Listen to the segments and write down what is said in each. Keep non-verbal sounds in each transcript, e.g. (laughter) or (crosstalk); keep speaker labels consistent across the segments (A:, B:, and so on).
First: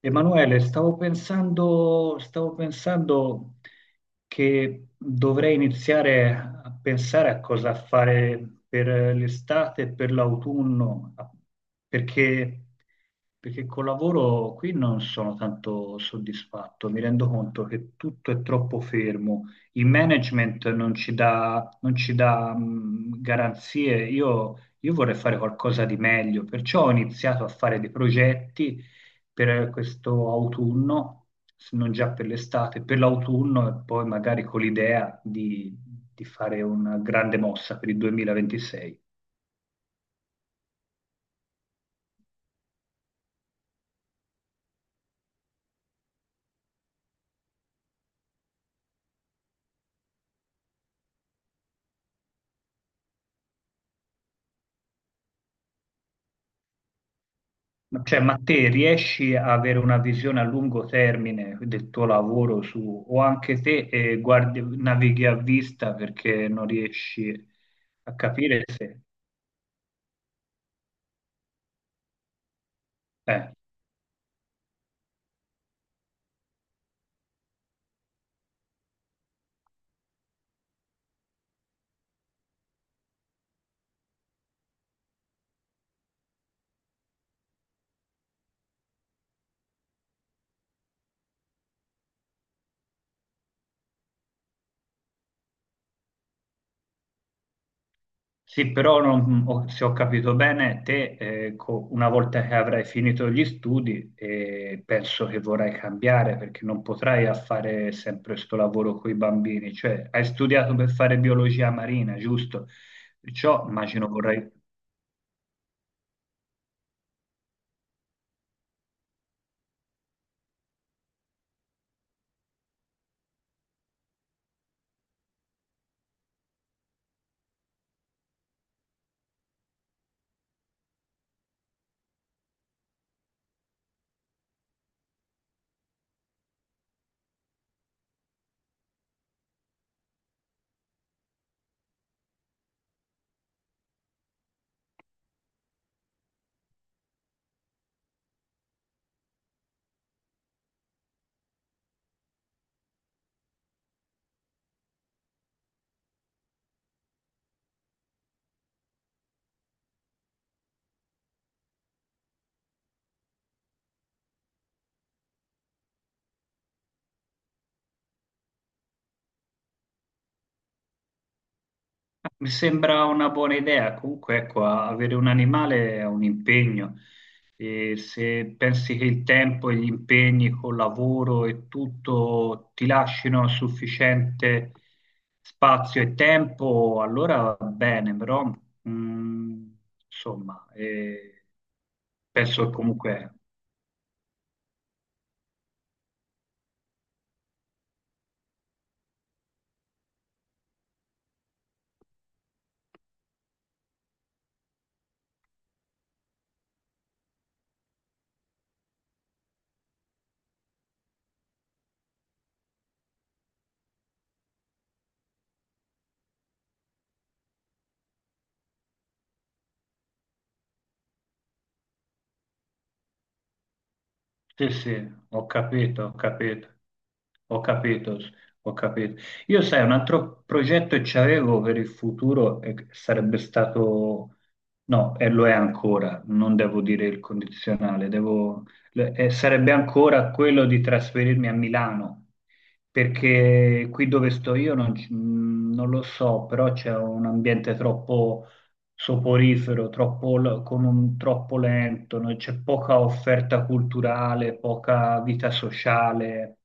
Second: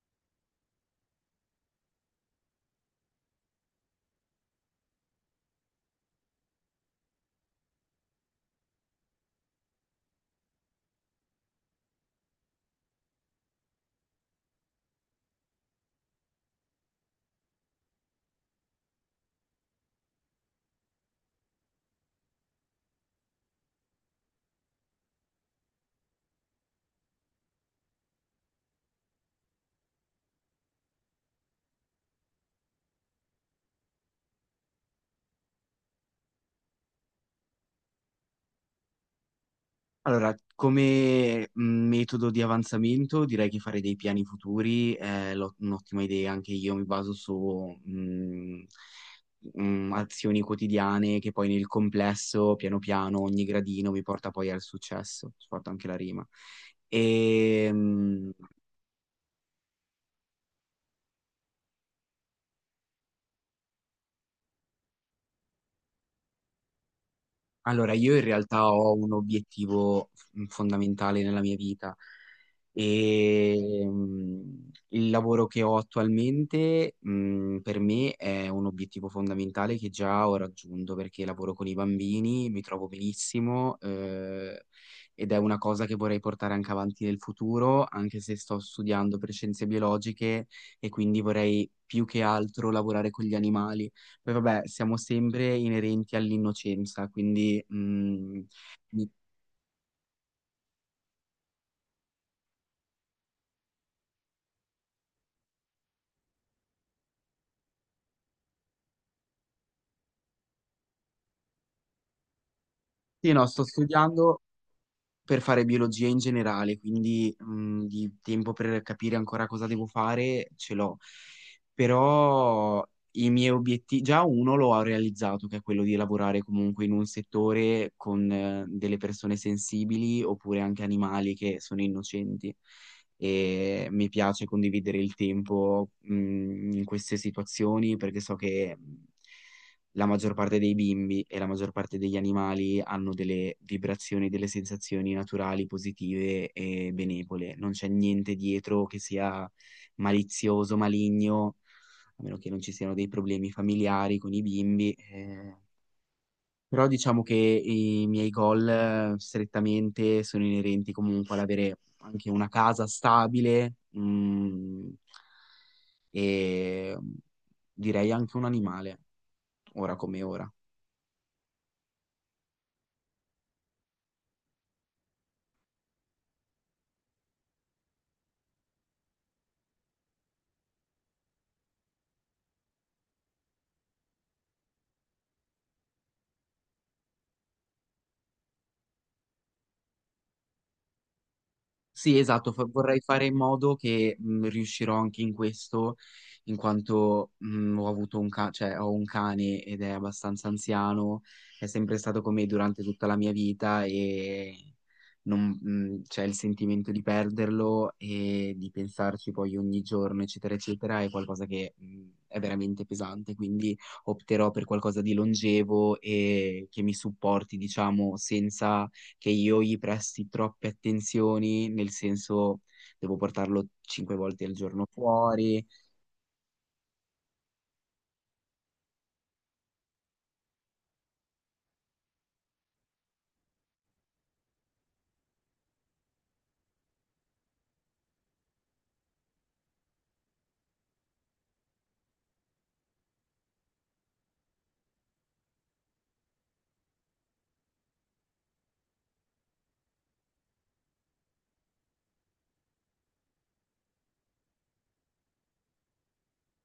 A: Emanuele, stavo pensando che dovrei iniziare a pensare a cosa fare per l'estate e per l'autunno, perché, perché col lavoro qui non sono tanto soddisfatto, mi rendo conto che tutto è troppo fermo, il management non ci dà, garanzie, io vorrei fare qualcosa di meglio, perciò ho iniziato a fare dei progetti per questo autunno, se non già per l'estate, per l'autunno e poi magari con l'idea di fare una grande mossa per il 2026.
B: Allora, come metodo di avanzamento direi che fare dei piani futuri è un'ottima idea, anche io mi baso su azioni quotidiane che poi nel complesso, piano piano, ogni gradino mi porta poi al successo, ci porta anche la rima. E,
A: Ma, cioè, ma te riesci a avere una visione a lungo termine del tuo lavoro su, o anche te navighi a vista perché non riesci
B: Allora, io
A: a
B: in
A: capire
B: realtà ho
A: se...
B: un obiettivo fondamentale nella mia vita
A: eh.
B: e il lavoro che ho attualmente, per me è un obiettivo fondamentale che già ho raggiunto perché lavoro con i bambini, mi trovo benissimo, ed è una cosa che vorrei portare anche avanti nel futuro, anche se sto studiando per scienze biologiche e quindi vorrei più che altro lavorare con gli animali. Poi vabbè, siamo sempre inerenti all'innocenza, quindi...
A: Sì, però
B: mi-
A: se ho capito bene, te una volta che avrai finito gli studi, penso che vorrai cambiare perché non potrai a fare sempre questo lavoro con i bambini. Cioè, hai studiato per fare biologia marina, giusto?
B: sì, no, sto
A: Perciò immagino
B: studiando
A: vorrai...
B: per fare biologia in generale, quindi di tempo per capire ancora cosa devo fare ce l'ho. Però i miei obiettivi, già uno lo ho realizzato, che è quello di lavorare comunque in un settore con, delle persone sensibili oppure anche animali che sono innocenti. E mi piace condividere il tempo in queste situazioni perché so che la maggior parte dei bimbi e la maggior parte degli animali hanno delle vibrazioni, delle sensazioni naturali, positive e benevole. Non c'è niente dietro che sia malizioso, maligno, a meno che non ci siano dei problemi familiari con i bimbi. Eh. Però diciamo che i miei goal, strettamente sono inerenti comunque all'avere anche una casa stabile, e mm, direi anche un animale, ora come ora.
A: Mi sembra una buona idea, comunque ecco, avere un animale è un impegno e se pensi che il tempo e gli impegni col lavoro e tutto ti lasciano sufficiente spazio e tempo, allora va bene, però mh, insomma,
B: Sì, esatto,
A: penso che
B: vorrei fare
A: comunque
B: in modo che, riuscirò anche in questo, in quanto, ho avuto un cioè, ho un cane ed è abbastanza anziano, è sempre stato con me durante tutta la mia vita e c'è il sentimento di perderlo e di pensarci poi ogni giorno, eccetera, eccetera. È qualcosa che, è veramente pesante, quindi opterò per qualcosa di longevo e che mi supporti, diciamo, senza che io gli presti troppe attenzioni, nel senso devo portarlo cinque volte al
A: Sì,
B: giorno
A: sì, ho
B: fuori.
A: capito, ho capito, ho capito, ho capito. Io sai, un altro progetto che c'avevo per il futuro e che sarebbe stato, no, e lo è ancora, non devo dire il condizionale, devo, e sarebbe ancora quello di trasferirmi a Milano, perché qui dove sto io non, non lo so, però c'è un ambiente troppo soporifero, troppo, troppo lento, no? C'è poca offerta culturale, poca vita sociale.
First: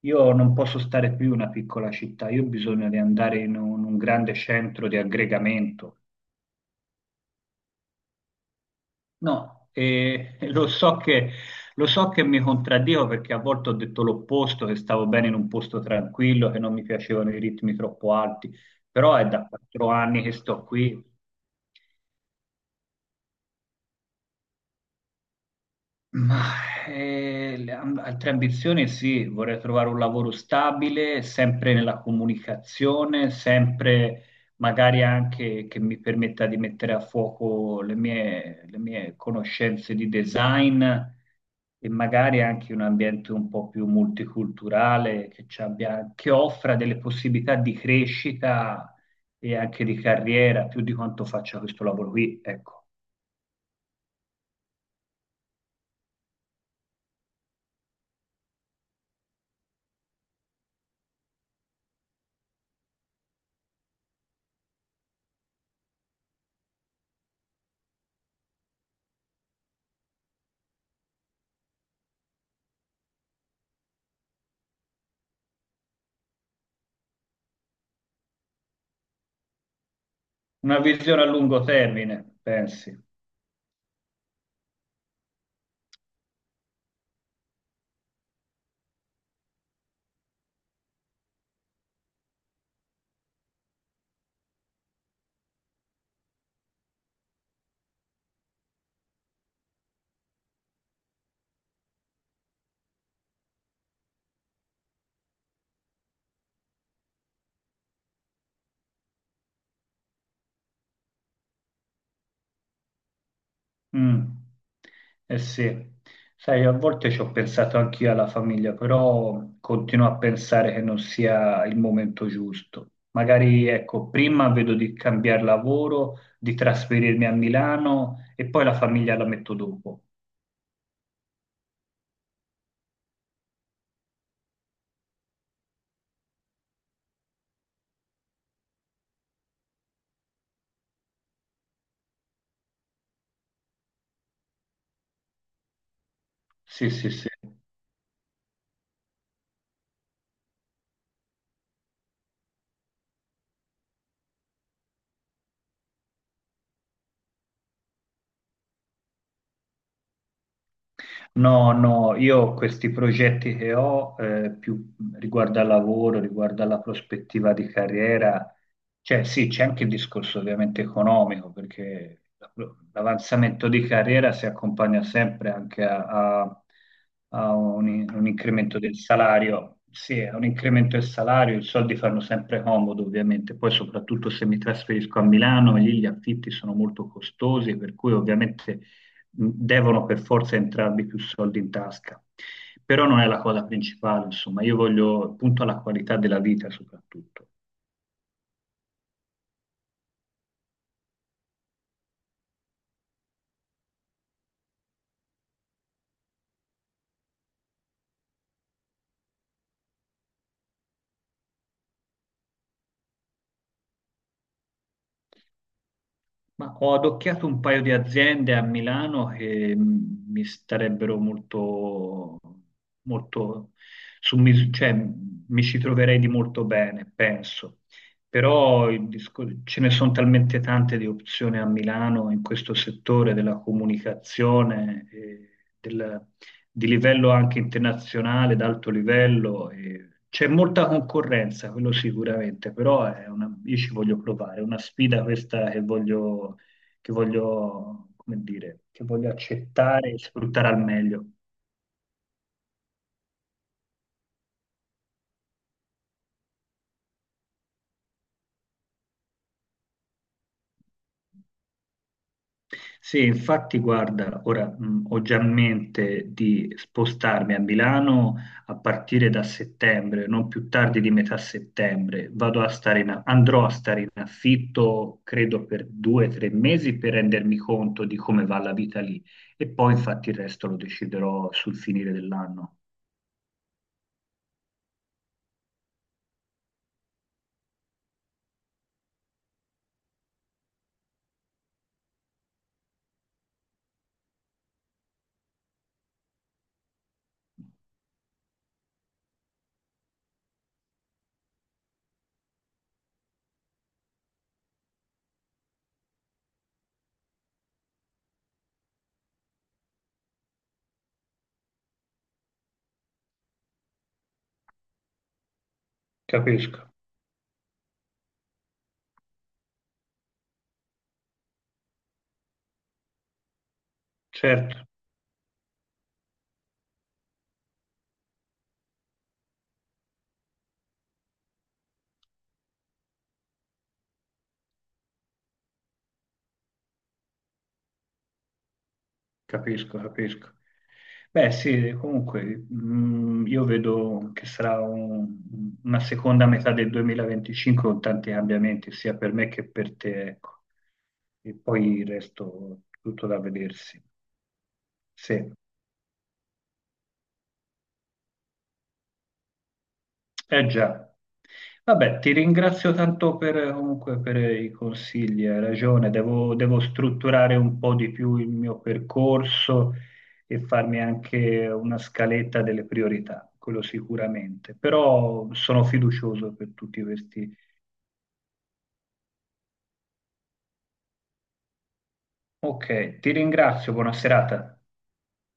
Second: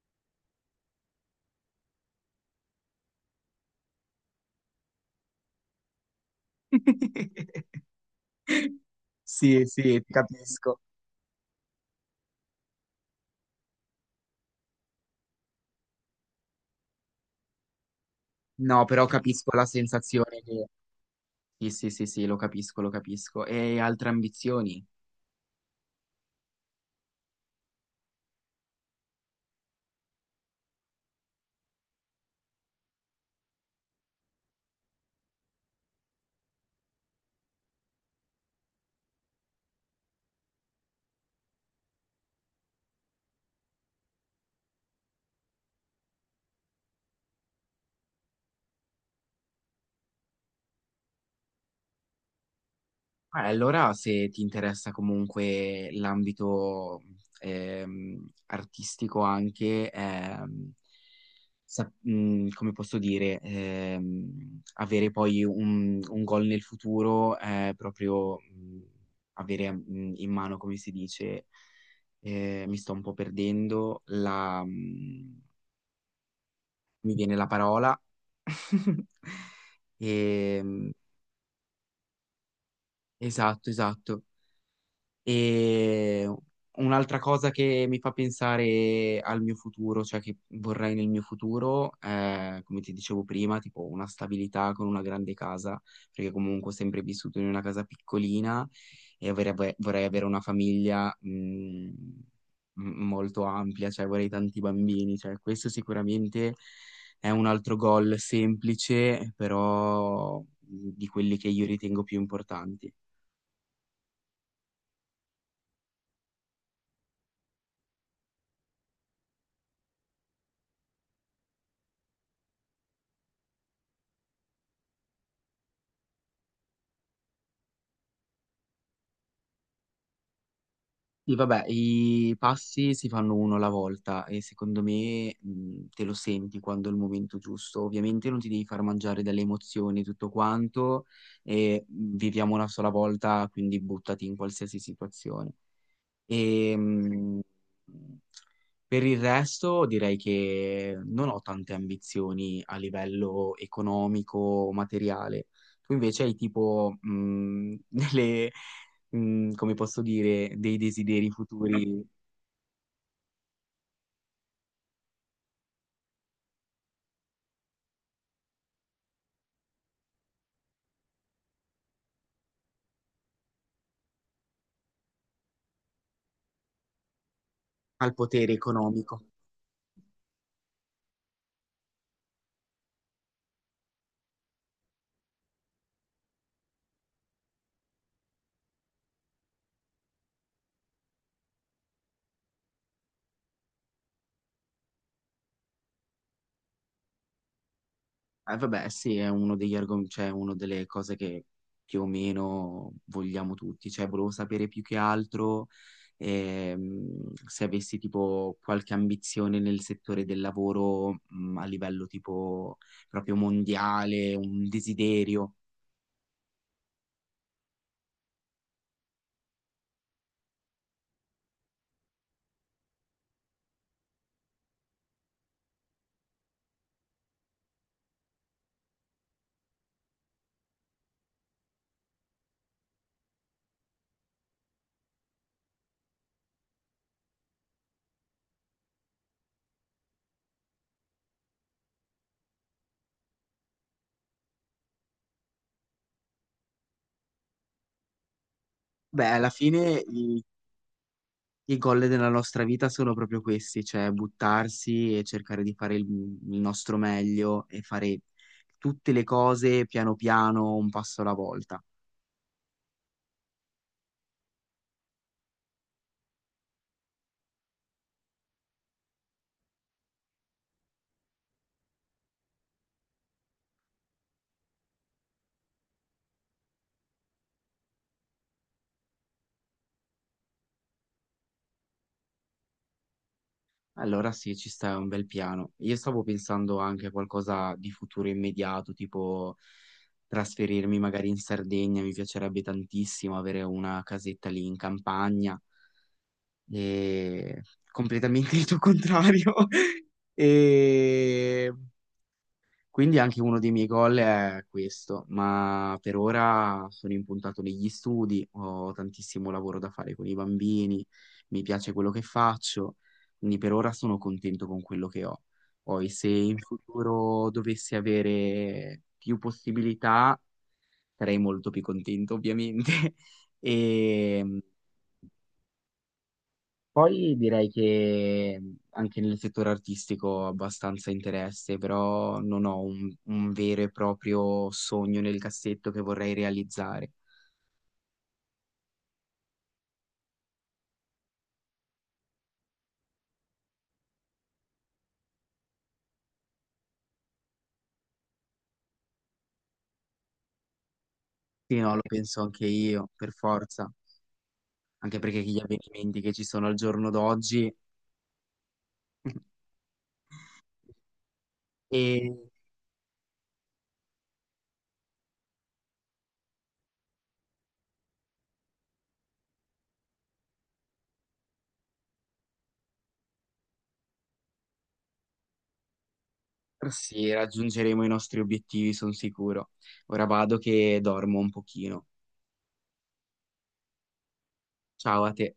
A: Io non posso stare più in una piccola città, io ho bisogno di andare in un grande centro di aggregamento.
B: (laughs) Sì,
A: No,
B: sì, ti
A: e (laughs)
B: capisco.
A: lo so che mi contraddico perché a volte ho detto l'opposto, che stavo bene in un posto tranquillo, che non mi piacevano i ritmi troppo alti,
B: No, però
A: però è da
B: capisco la
A: 4 anni che
B: sensazione
A: sto
B: che...
A: qui.
B: Sì, sì, sì, sì, lo capisco, lo capisco. E altre ambizioni?
A: Ma altre ambizioni sì, vorrei trovare un lavoro stabile, sempre nella comunicazione, sempre magari anche che mi permetta di mettere a fuoco le mie conoscenze di design e magari anche un ambiente un po' più multiculturale che offra delle possibilità di crescita e anche di carriera, più di quanto faccia questo lavoro qui, ecco.
B: Ah, allora, se ti interessa comunque l'ambito artistico anche, come posso dire, avere poi un goal nel futuro, proprio avere, in mano, come si dice, mi sto un po' perdendo, mi viene la parola. (laughs)
A: Una
B: Ehm,
A: visione a lungo termine, pensi.
B: esatto, esatto. E un'altra cosa che mi fa pensare al mio futuro, cioè che vorrei nel mio futuro, è, come ti dicevo prima, tipo una stabilità con una grande casa, perché comunque ho sempre vissuto in una casa piccolina e vorrei avere una famiglia, molto ampia, cioè vorrei tanti bambini. Cioè questo sicuramente è un altro goal semplice, però di quelli che io ritengo più importanti.
A: Mm. Eh sì, sai, a volte ci ho pensato anch'io alla famiglia, però continuo a pensare che non sia il momento giusto. Magari, ecco, prima vedo di cambiare lavoro, di trasferirmi a Milano e poi la famiglia la metto dopo.
B: Sì, vabbè, i passi si fanno uno alla volta e secondo me, te lo senti quando è il momento giusto. Ovviamente non ti devi far mangiare dalle emozioni e tutto quanto e, viviamo una sola volta, quindi buttati in qualsiasi situazione. E,
A: Sì, sì, sì.
B: mh, per il resto direi che non ho tante ambizioni a livello economico o materiale. Tu invece hai tipo (laughs) come posso dire, dei desideri
A: No,
B: futuri
A: no, io questi progetti che ho, più riguardo al lavoro, riguardo alla prospettiva di carriera, cioè sì, c'è anche il discorso ovviamente economico, perché l'avanzamento di carriera si accompagna sempre anche a, a- a
B: al
A: un
B: potere
A: incremento del
B: economico.
A: salario. Sì, a un incremento del salario, i soldi fanno sempre comodo, ovviamente. Poi, soprattutto se mi trasferisco a Milano, lì gli affitti sono molto costosi, per cui ovviamente devono per forza entrarvi più soldi in tasca, però non è la cosa principale, insomma, io voglio punto alla qualità della vita soprattutto.
B: Vabbè, sì, è uno degli argomenti, cioè una delle cose che più o meno vogliamo tutti. Cioè, volevo sapere più che altro, se avessi tipo qualche ambizione nel settore del lavoro, a livello tipo proprio mondiale, un desiderio.
A: Ma ho adocchiato un paio di aziende a Milano che mi starebbero molto, molto cioè, mi ci troverei di molto bene, penso. Però ce ne sono talmente tante di opzioni a Milano in questo settore della comunicazione, e del- di livello anche internazionale, d'alto livello. E c'è molta concorrenza, quello sicuramente, però io ci voglio provare, è una sfida questa che voglio, come dire, che
B: Beh,
A: voglio
B: alla fine
A: accettare e sfruttare al meglio.
B: i goal della nostra vita sono proprio questi, cioè buttarsi e cercare di fare il nostro meglio e fare tutte le cose piano piano, un passo alla volta.
A: Sì, infatti, guarda, ora ho già in mente di spostarmi a Milano a partire da settembre, non più tardi di metà settembre. Vado a stare in, andrò a stare in affitto, credo, per 2 o 3 mesi per rendermi conto di come va la vita lì. E poi, infatti, il resto lo deciderò sul finire dell'anno.
B: Allora sì, ci sta, è un bel piano. Io stavo pensando anche a qualcosa di futuro immediato, tipo trasferirmi magari in Sardegna, mi piacerebbe tantissimo avere una casetta lì in campagna, e completamente il tuo contrario. (laughs) E quindi anche uno dei miei goal è questo, ma per ora sono impuntato negli studi, ho tantissimo lavoro da fare con i bambini, mi piace quello che faccio, quindi per ora sono contento con quello che ho. Poi se in
A: Capisco,
B: futuro dovessi avere più possibilità, sarei molto più contento ovviamente. (laughs) E
A: certo.
B: poi direi che, anche nel settore artistico ho abbastanza interesse, però non ho un vero e proprio sogno nel cassetto che vorrei realizzare.
A: Capisco, capisco. Beh, sì, comunque, io vedo che una seconda metà del 2025 con tanti cambiamenti, sia per me che per te, ecco. E
B: Sì, no,
A: poi
B: lo
A: il
B: penso anche
A: resto
B: io,
A: tutto
B: per
A: da
B: forza,
A: vedersi.
B: anche perché
A: Sì.
B: gli avvenimenti che ci sono al giorno d'oggi (laughs)
A: Eh già. Vabbè,
B: e
A: ti ringrazio tanto per, comunque, per i consigli, hai ragione, devo, devo strutturare un po' di più il mio percorso e farmi anche una scaletta delle priorità, quello sicuramente, però sono fiducioso per tutti
B: sì,
A: questi.
B: raggiungeremo i nostri obiettivi, sono sicuro. Ora vado che dormo un pochino.
A: Ok, ti ringrazio, buona serata.
B: Ciao a te.